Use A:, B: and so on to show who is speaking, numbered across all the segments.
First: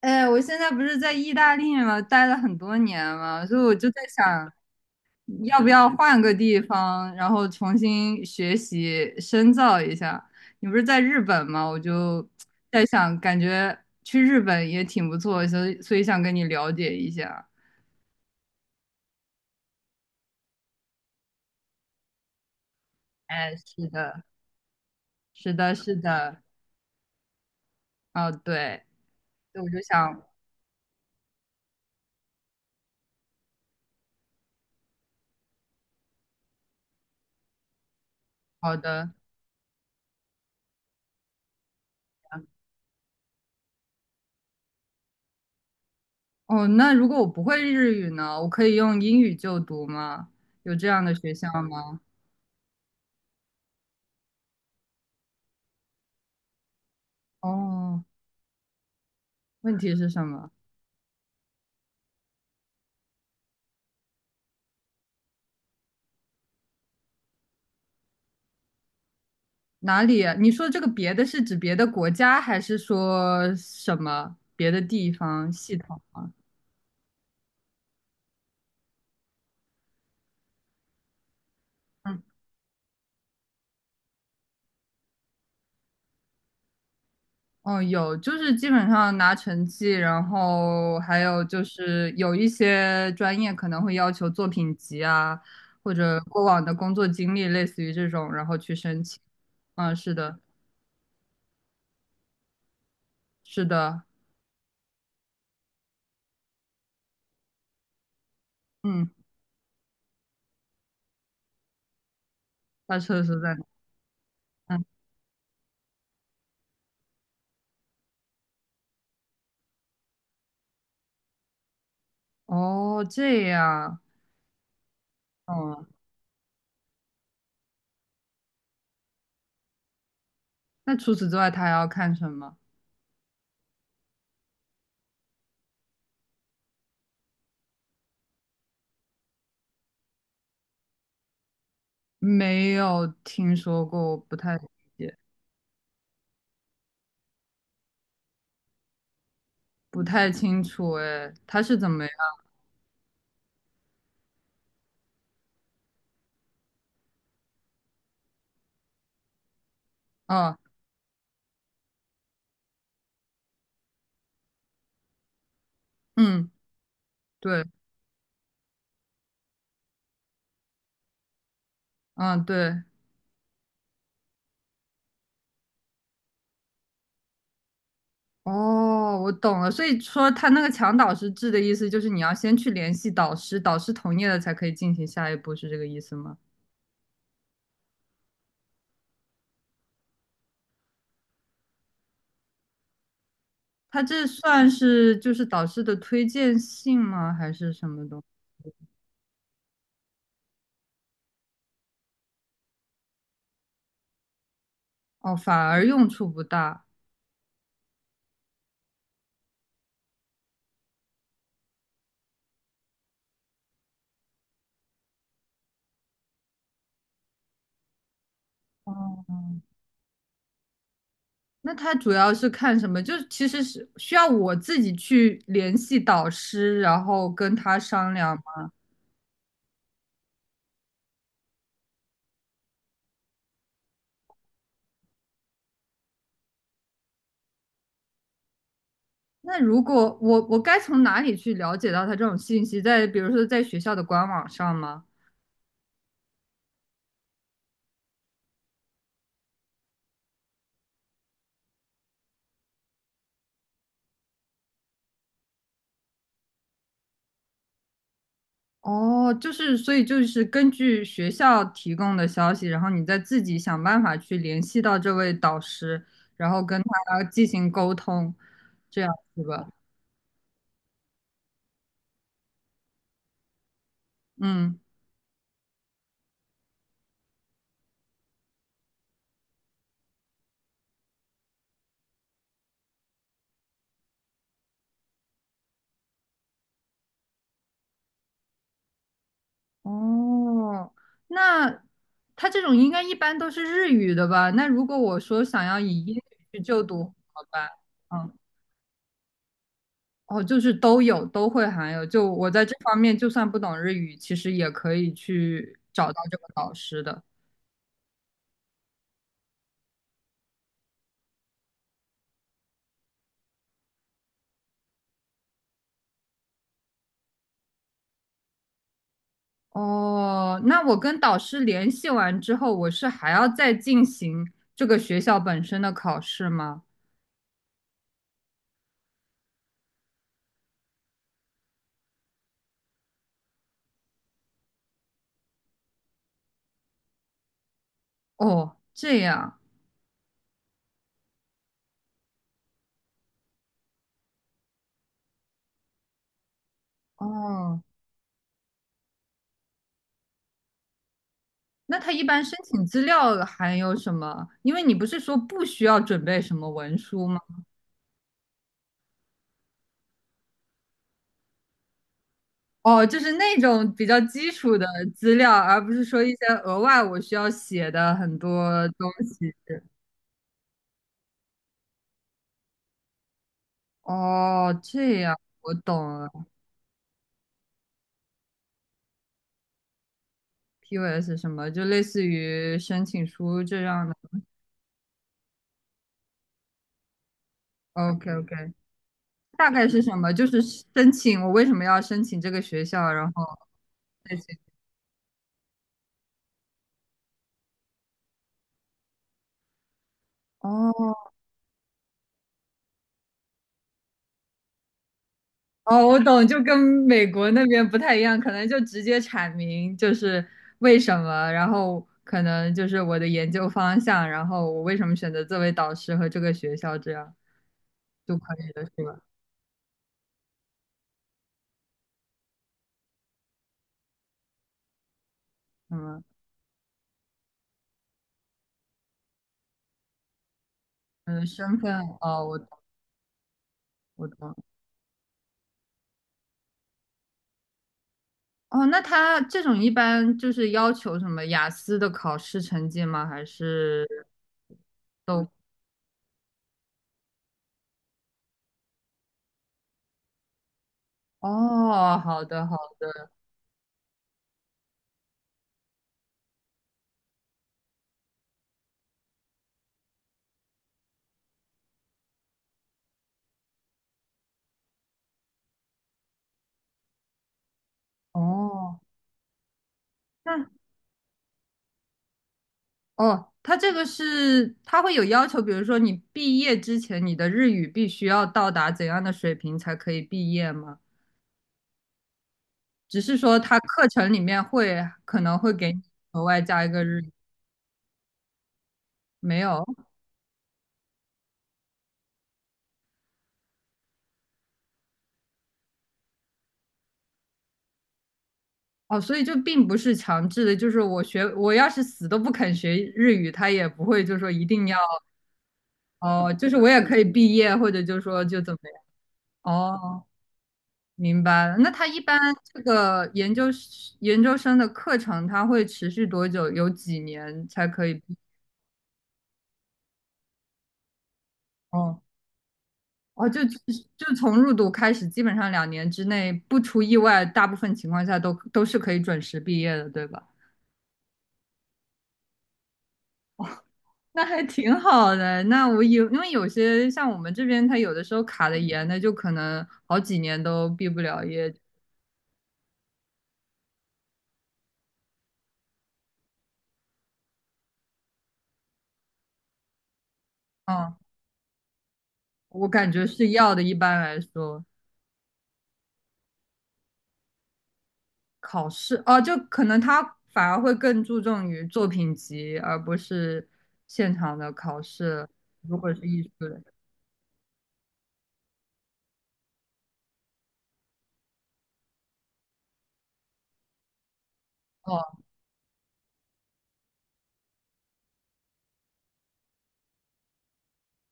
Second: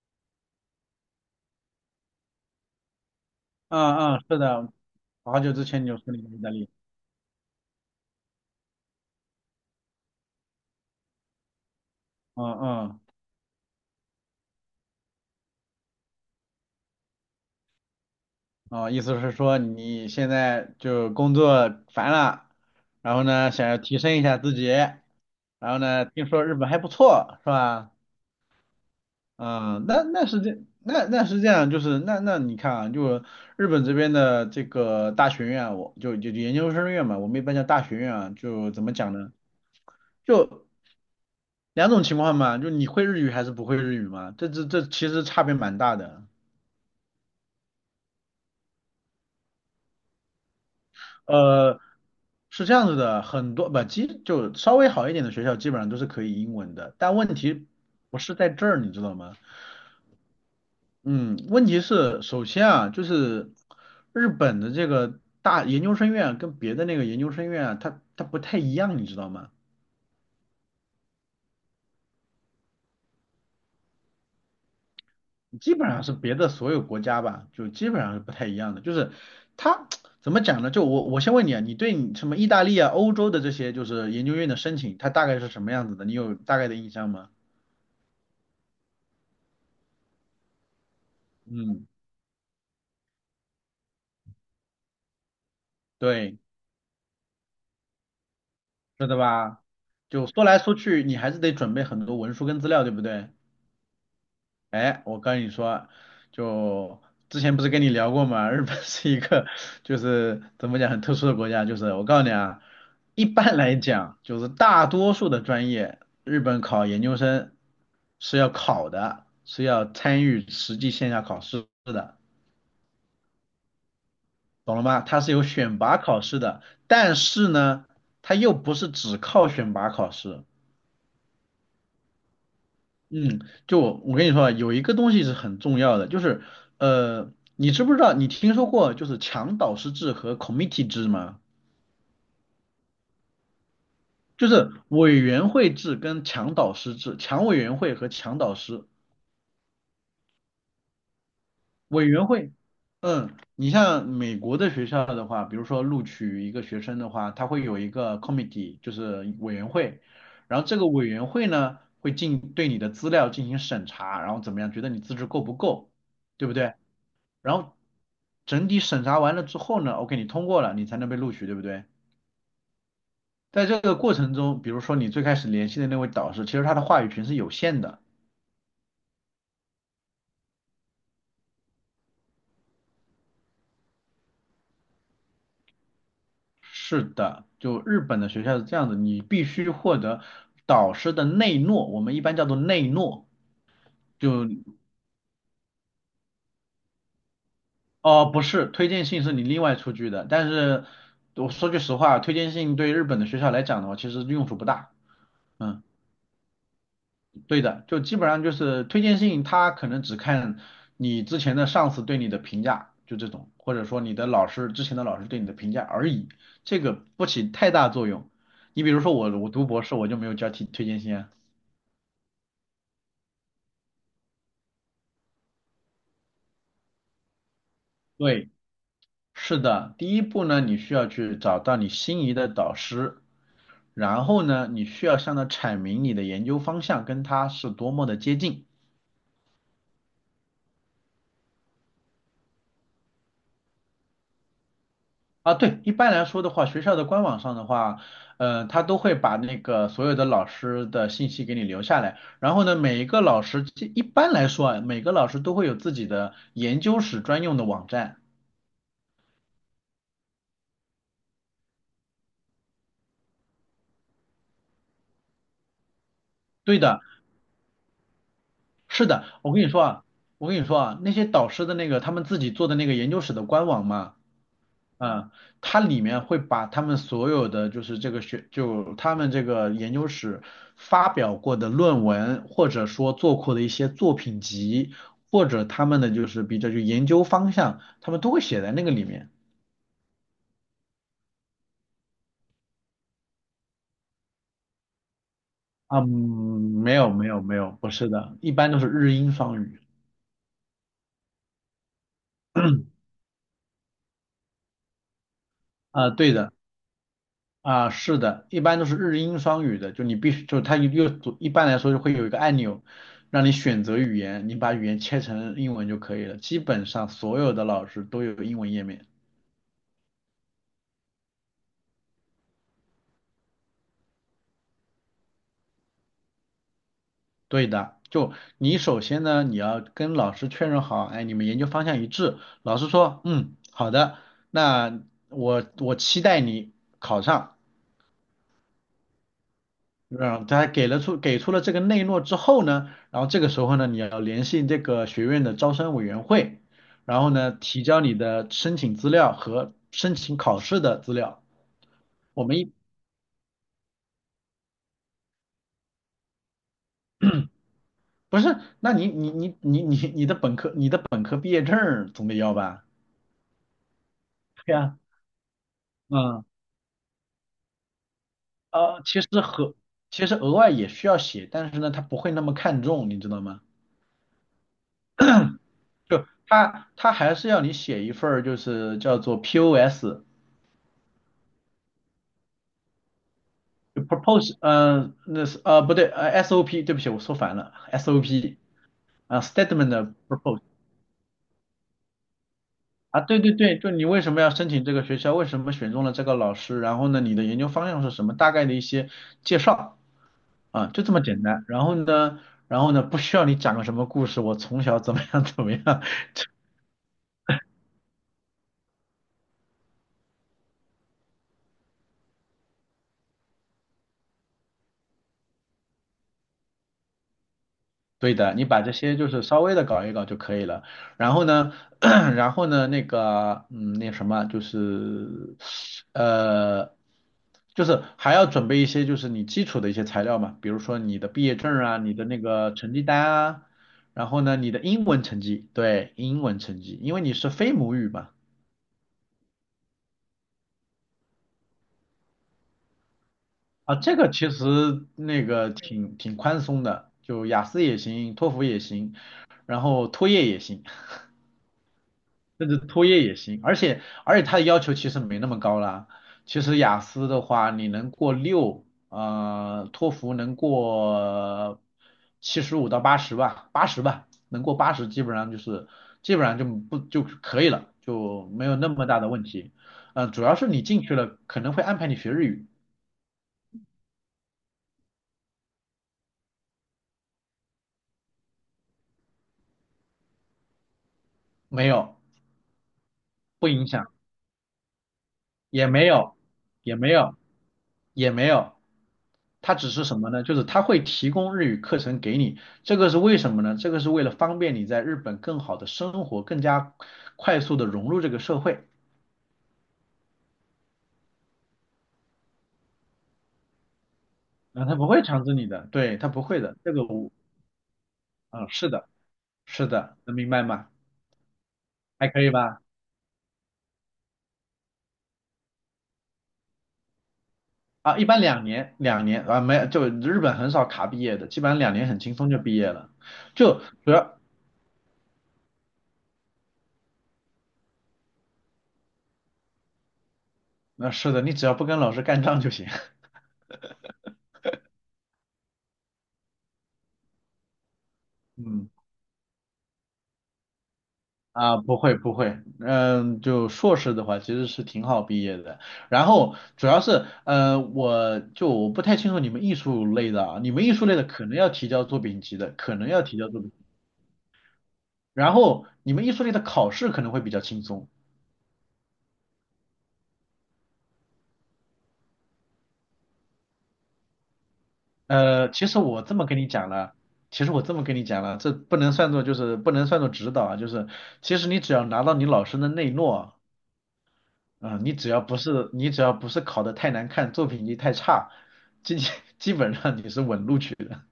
A: 哎，我现在不是在意大利嘛，待了很多年嘛，所以我就
B: 嗯
A: 在
B: 嗯，是
A: 想，
B: 的，好久
A: 要
B: 之
A: 不
B: 前你
A: 要
B: 就说
A: 换
B: 你在
A: 个
B: 意大
A: 地
B: 利，
A: 方，然后重新学习深造一下。你不是在日本吗？我就
B: 嗯
A: 在
B: 嗯，
A: 想，感觉去日本也挺不错，所以想跟你了解一下。
B: 哦，意思是说你现在就工作烦了，然后呢
A: 哎，
B: 想要
A: 是
B: 提升一
A: 的，
B: 下自己，
A: 是
B: 然
A: 的，
B: 后
A: 是
B: 呢听
A: 的，
B: 说日本还不错，是吧？
A: 哦，对，所以我就
B: 嗯，那
A: 想，
B: 那是这那那是这样，就是那你看啊，就日本这边的这个大学院啊我就研究生院嘛，我们一般叫大学院啊，就
A: 好
B: 怎么
A: 的，
B: 讲呢？就两种情况嘛，就你会日语还是不会日语嘛，这其实差别蛮大的。
A: 哦，那如果我不会日语呢，我可以用英语就读吗？有这样的学校
B: 呃，
A: 吗？
B: 是这样子的，很多不，基就稍微好一点的学校基本上都是可以英文的，但问题
A: 哦。
B: 不是在这儿，你知道吗？
A: 问题是什么？
B: 嗯，问题是首先啊，就是日本的这个大研究生院啊跟别的那个研究生院啊，它不太一样，你知道吗？
A: 哪里啊你说这个别的是指别的国家，还是说什么别的地方
B: 基
A: 系
B: 本
A: 统
B: 上是
A: 啊？
B: 别的所有国家吧，就基本上是不太一样的，就是它 怎么讲呢？就我先问你啊，你对你
A: 嗯，
B: 什么意大利啊、欧洲的这些就是研究院的申请，它大概是什么样子的？你有大概的印象吗？
A: 哦，有，就是基本上拿成绩，然后还有就
B: 嗯。
A: 是有一些专业可能会要求作品集啊，或者
B: 对，
A: 过往的工作经历，类似于这种，然后去申
B: 是的
A: 请。
B: 吧？
A: 嗯，是
B: 就
A: 的，
B: 说来说去，你还是得准备很多文书跟资料，对不对？
A: 是的，
B: 哎，我跟你说，就之前不是跟你聊过吗？日本
A: 嗯，
B: 是一个就是怎么讲很特殊的国家，就是我告诉你啊，
A: 他测
B: 一
A: 试在
B: 般
A: 哪？
B: 来讲，就是
A: 嗯，
B: 大多数的专业，日本考研究生是要考的，是要参与实际线下考试的，
A: 哦，这样，
B: 懂了吗？它是有选
A: 哦，
B: 拔考试的，但是呢，它又不是只靠选拔考试。
A: 那除此之外，他还要看什么？
B: 嗯，就我跟你说啊，有一个东西是很重要的，就是你知不知道你听说过就是强导师制和 committee 制吗？
A: 没有听说过，我不
B: 就
A: 太理
B: 是
A: 解，
B: 委员会制跟强导师制，强委员会和强导师
A: 不太清楚。哎，他是怎么
B: 委
A: 样？
B: 员会。嗯，你像美国的学校的话，比如说录取一个学生的话，他会有一个 committee，就是委员会，
A: 哦，
B: 然后这个委员会呢会进对你的资料进行审查，然后怎么样，觉得你资质够不够，对
A: 嗯，
B: 不对？然
A: 对，
B: 后整体审查完了之后呢，OK，你通过了，你才能被录取，对不对？
A: 嗯，对，
B: 在这个过程中，比如说你最开始联系的那位导师，其实他的话语权是有限的。
A: 哦，我懂了。所以说，他那个强导师制的意思就是你要先去联系导师，导师同意了才可以进行下一步，是这个意思吗？
B: 是的，就日本的学校是这样子，你必须获得导师的内诺，我们一般叫做内诺。
A: 他这
B: 就
A: 算是就是导师的推荐信吗？还是什么东西？
B: 哦，不是，推荐信是你另外出具的，但是我说句实话，推荐信对日本的学校来讲的话，其实用处不大。
A: 哦，反
B: 嗯。
A: 而用处不大。
B: 对的，就基本上就是推荐信，他可能只看你之前的上司对你的评价，就这种，或者说你的老师之前的老师对你的评价而已，这个不起太大作用。你比如说我，我读
A: 哦
B: 博士我就没有交替推荐信啊。
A: 那他主要是看什么？就是其实是需要我自己去联系导师，然后跟他商量
B: 对，
A: 吗
B: 是的，第一步呢，你需要去找到你心仪的导师，然后呢，你需要向他阐明你的研究方向跟他是多么的接近。
A: 那如果我该从哪里去了解到他这种信息？在比如说在学校的官网上吗？
B: 啊，对，一般来说的话，学校的官网上的话，他都会把那个所有的老师的信息给你留下来。然后呢，每一个老师，这一般来说啊，每个老师都会有自己的研究室专用的网站。
A: 哦，就是所以就是根据学校提供的消息，然后你再自己想办法去联系到这位导师，然后
B: 对
A: 跟
B: 的，
A: 他进行沟通，这
B: 是
A: 样
B: 的，
A: 是
B: 我跟
A: 吧？
B: 你说啊，我跟你说啊，那些导师的那个他们自己做的那个研究室的官网嘛，
A: 嗯。
B: 嗯，它里面会把他们所有的就是这个学，就他们这个研究室发表过的论文，或者说做过的一些作品集，或者他们的就是比较就研究方向，他们都会写在那个里面。
A: 哦，那他这种应该一般都是日语的吧？那如果我说想要
B: 啊，
A: 以
B: 嗯，
A: 英语去就
B: 没
A: 读，
B: 有没有
A: 好
B: 没
A: 吧？
B: 有，不是
A: 嗯，
B: 的，一般都是日英双语。
A: 哦，就是都有，都会含有。就我在这方面，就算不懂日语，其实也可以去找
B: 啊，
A: 到
B: 对
A: 这个
B: 的。
A: 导师的。
B: 啊，是的，一般都是日英双语的，就你必须，就它又一般来说就会有一个按钮，让你选择语言，你把语言切成英文就可以了。基本上所有的老师都有英文页面。
A: 哦，那我跟导师联系完之后，我是还要再进行这个学校本身的考试吗？
B: 对的，就你首先呢，你要跟老师确认好，哎，你们研究方向一致。老师说，嗯，好的，那我期待你考上。
A: 哦，这样。
B: 让他给了出给出了这个内诺之后呢，然后这个时候呢，你要联系这个学院的招生委员会，然后呢，
A: 哦，
B: 提交你的申请资料和申请考试的资料。
A: 那他一
B: 我
A: 般
B: 们
A: 申
B: 一
A: 请资料还有什么？因为你不是说不需要准备什么文书吗？
B: 不是，那你的本科毕业证儿总得要吧？
A: 哦，就是那种比较基
B: 对
A: 础的
B: 呀，
A: 资料，而不是说一
B: 嗯，
A: 些额外我需要写的很多东
B: 其实
A: 西。
B: 和其实额外也需要写，但是呢，他不会那么看重，你知道吗？
A: 哦，这样我懂
B: 就
A: 了。
B: 他还是要你写一份儿就是叫做 POS，
A: POS 什么，就类似于申请书这
B: 就
A: 样的。
B: propose，嗯、那是啊、不对，SOP，对不起，我说反了
A: OK
B: ，SOP，
A: OK，
B: 啊、s t a
A: 大
B: t e m e
A: 概
B: n t
A: 是
B: of
A: 什么？就
B: propose，
A: 是申请我为什么要申请这个学校，
B: 啊，
A: 然
B: 对
A: 后
B: 对对，就你为什
A: 类
B: 么
A: 似
B: 要
A: 于
B: 申请这个学校，为什么选中了这个老师，然后呢，你的研究方向是什么，大概的一些介绍，啊、就这
A: 哦，
B: 么简单，然后呢，然后呢，不需要你讲个什么故事，我从小怎么样怎么样，
A: 哦，我懂，就跟美国那边不太一样，可能就直接阐明就是为什么，然后可能就是我的研究方向，然后我为什么选择这位导师和这个学校，这样
B: 对
A: 就可
B: 的，你
A: 以
B: 把
A: 了，
B: 这
A: 是
B: 些
A: 吧？
B: 就是稍微的搞一搞就可以了。然后呢，然后呢，那个，嗯，那什么，就是，
A: 嗯
B: 呃，就是还要准备一些就是你基础的一些材料嘛，比如说你的毕
A: 嗯，
B: 业证
A: 身份
B: 啊，你的那
A: 哦，我
B: 个成绩单啊，然
A: 我
B: 后
A: 懂。
B: 呢，你的英文成绩，对，英文成绩，因为你是非母语嘛，
A: 哦，那他这种一般就是要求什么雅思的考试成绩吗？还
B: 啊，
A: 是
B: 这个其实那
A: 都？
B: 个挺宽松的，就雅思也行，托福也行，然后托业也行。
A: 哦，好的
B: 甚
A: 好
B: 至托
A: 的。
B: 业也行，而且它的要求其实没那么高啦。其实雅思的话，你能过六，托福能过75到80吧，八十吧，能过八十基本上就是基本上就不就可以了，就没有那
A: 哦，
B: 么大的问题。嗯、主要是你进去了可能会安排你学日语，
A: 哦，它这个是它会有要求，比如说你毕业之前，你的日语必须要到达怎样的水平才可以毕业吗？
B: 没有，
A: 只是说
B: 不
A: 它
B: 影
A: 课
B: 响。
A: 程里面会可能会
B: 也
A: 给你
B: 没有，
A: 额外加一
B: 也
A: 个
B: 没
A: 日语，
B: 有，也没有。
A: 没
B: 他
A: 有
B: 只是什么呢？就是他会提供日语课程给你，这个是为什么呢？这个是为了方便你在日本更好的生活，更加快速的融入这个社会。
A: 哦，所以就并不是强制的，就是我学我要是死都不肯学日语，他也不会就说一
B: 啊，
A: 定
B: 他
A: 要
B: 不会强制你的，对，他不
A: 哦，
B: 会
A: 就是
B: 的，
A: 我
B: 这
A: 也
B: 个
A: 可以
B: 我，
A: 毕业，或者就说就
B: 啊，
A: 怎么
B: 是
A: 样
B: 的，是的，
A: 哦。
B: 能明白吗？
A: 明白了。那他一
B: 还
A: 般
B: 可以
A: 这
B: 吧？
A: 个研究生的课程，他会持续多久？有几年才可以
B: 啊，一
A: 毕
B: 般两年，两年啊，没有就日本很少卡毕业的，基本上两年很
A: 哦
B: 轻松就毕业了，
A: 哦，就
B: 就主
A: 就
B: 要，
A: 从入读开始，基本上2年之内，不出意外，大部分情况下都是可以准时毕业的，对吧？
B: 那、是的，你只要不跟老师干仗就行。
A: 那还挺好的。那我有，因为有些像我们这边，他有的时候 卡的
B: 嗯。
A: 严的，就可能好几年都毕不了业。
B: 啊，不会不会，嗯，就硕士的话其实是挺好毕业的。然后主要是，我不太清楚你们艺术类的啊，你们艺术
A: 嗯，
B: 类的可能要提交作品集的，
A: 我
B: 可能
A: 感
B: 要
A: 觉
B: 提交
A: 是
B: 作品
A: 要
B: 集。
A: 的，一般来说。
B: 然后你们艺术类的考试可能会比较轻松。
A: 考试哦，就可能他反而会更注重于作品集，而不是现场的考试。
B: 其
A: 如
B: 实
A: 果是
B: 我这
A: 艺
B: 么
A: 术
B: 跟你
A: 类，
B: 讲了，其实我这么跟你讲了，这不能算作就是不能算作指导啊，就是其实你只要拿到你老师的内诺。嗯，你只
A: 哦
B: 要不是你只要不是考得太难看，作品集太差，基 基本上你是稳录取的。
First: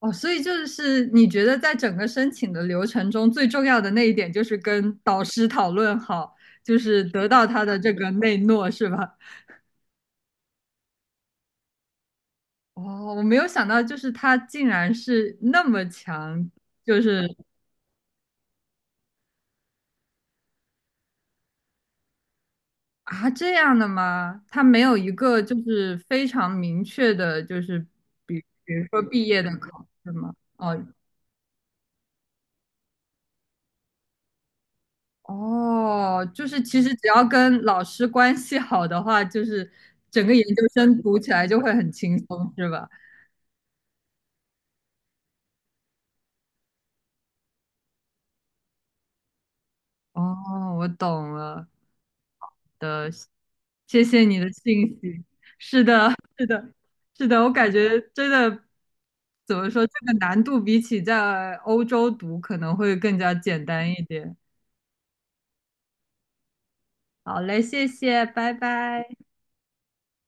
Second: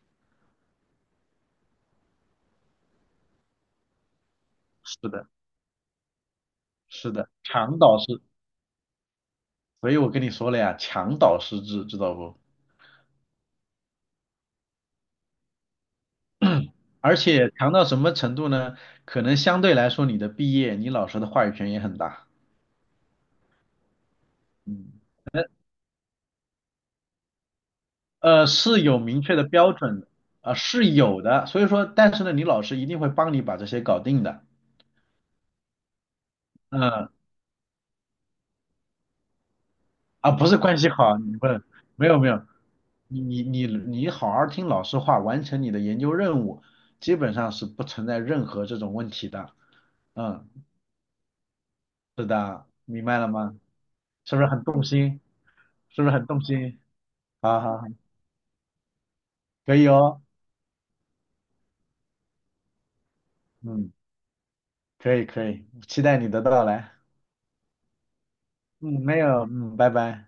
A: 哦，所以就是你觉得在整个申请的流程中，最重要的那一点就是 跟
B: 是
A: 导
B: 的，
A: 师讨论好，就是
B: 是
A: 得
B: 的，
A: 到他的
B: 强
A: 这
B: 导
A: 个
B: 师，
A: 内诺，是吧？
B: 所以我跟你说了呀，强导师制，知道不？
A: 哦，我没有想到，就是他竟然是那么强，就
B: 而
A: 是
B: 且强到什么程度呢？可能相对来说，你的毕业，你老师的话语权也很大。
A: 啊，这样的吗？他没
B: 嗯，
A: 有一个就是非常明确的，就是比比
B: 是
A: 如
B: 有
A: 说
B: 明
A: 毕
B: 确
A: 业
B: 的
A: 的
B: 标
A: 考
B: 准的，
A: 试吗？
B: 啊、
A: 哦
B: 是有的。所以说，但是呢，你老师一定会帮你把这些搞定的。
A: 哦，就是其实只
B: 嗯，
A: 要跟老师关系好的话，就是整
B: 啊，
A: 个研
B: 不是
A: 究
B: 关系
A: 生
B: 好，
A: 读起
B: 你
A: 来
B: 不
A: 就
B: 能，
A: 会很
B: 没
A: 轻
B: 有没有，
A: 松，是吧？
B: 你好好听老师话，完成你的研究任务，基本上是不存在任何这种问题的。嗯，
A: 哦，我懂了
B: 是的，明
A: 的，
B: 白了吗？
A: 谢谢
B: 是
A: 你
B: 不是
A: 的
B: 很动
A: 信
B: 心？
A: 息。是
B: 是不
A: 的，
B: 是很动
A: 是的，
B: 心？
A: 是的，我
B: 好
A: 感
B: 好好，
A: 觉真的怎么
B: 可
A: 说，
B: 以
A: 这个
B: 哦，
A: 难度比起在欧洲读可能会更加简单
B: 嗯，
A: 一点。
B: 可以可以，期待你的到来。
A: 好嘞，谢谢，拜
B: 嗯，
A: 拜。
B: 没有，嗯，拜拜。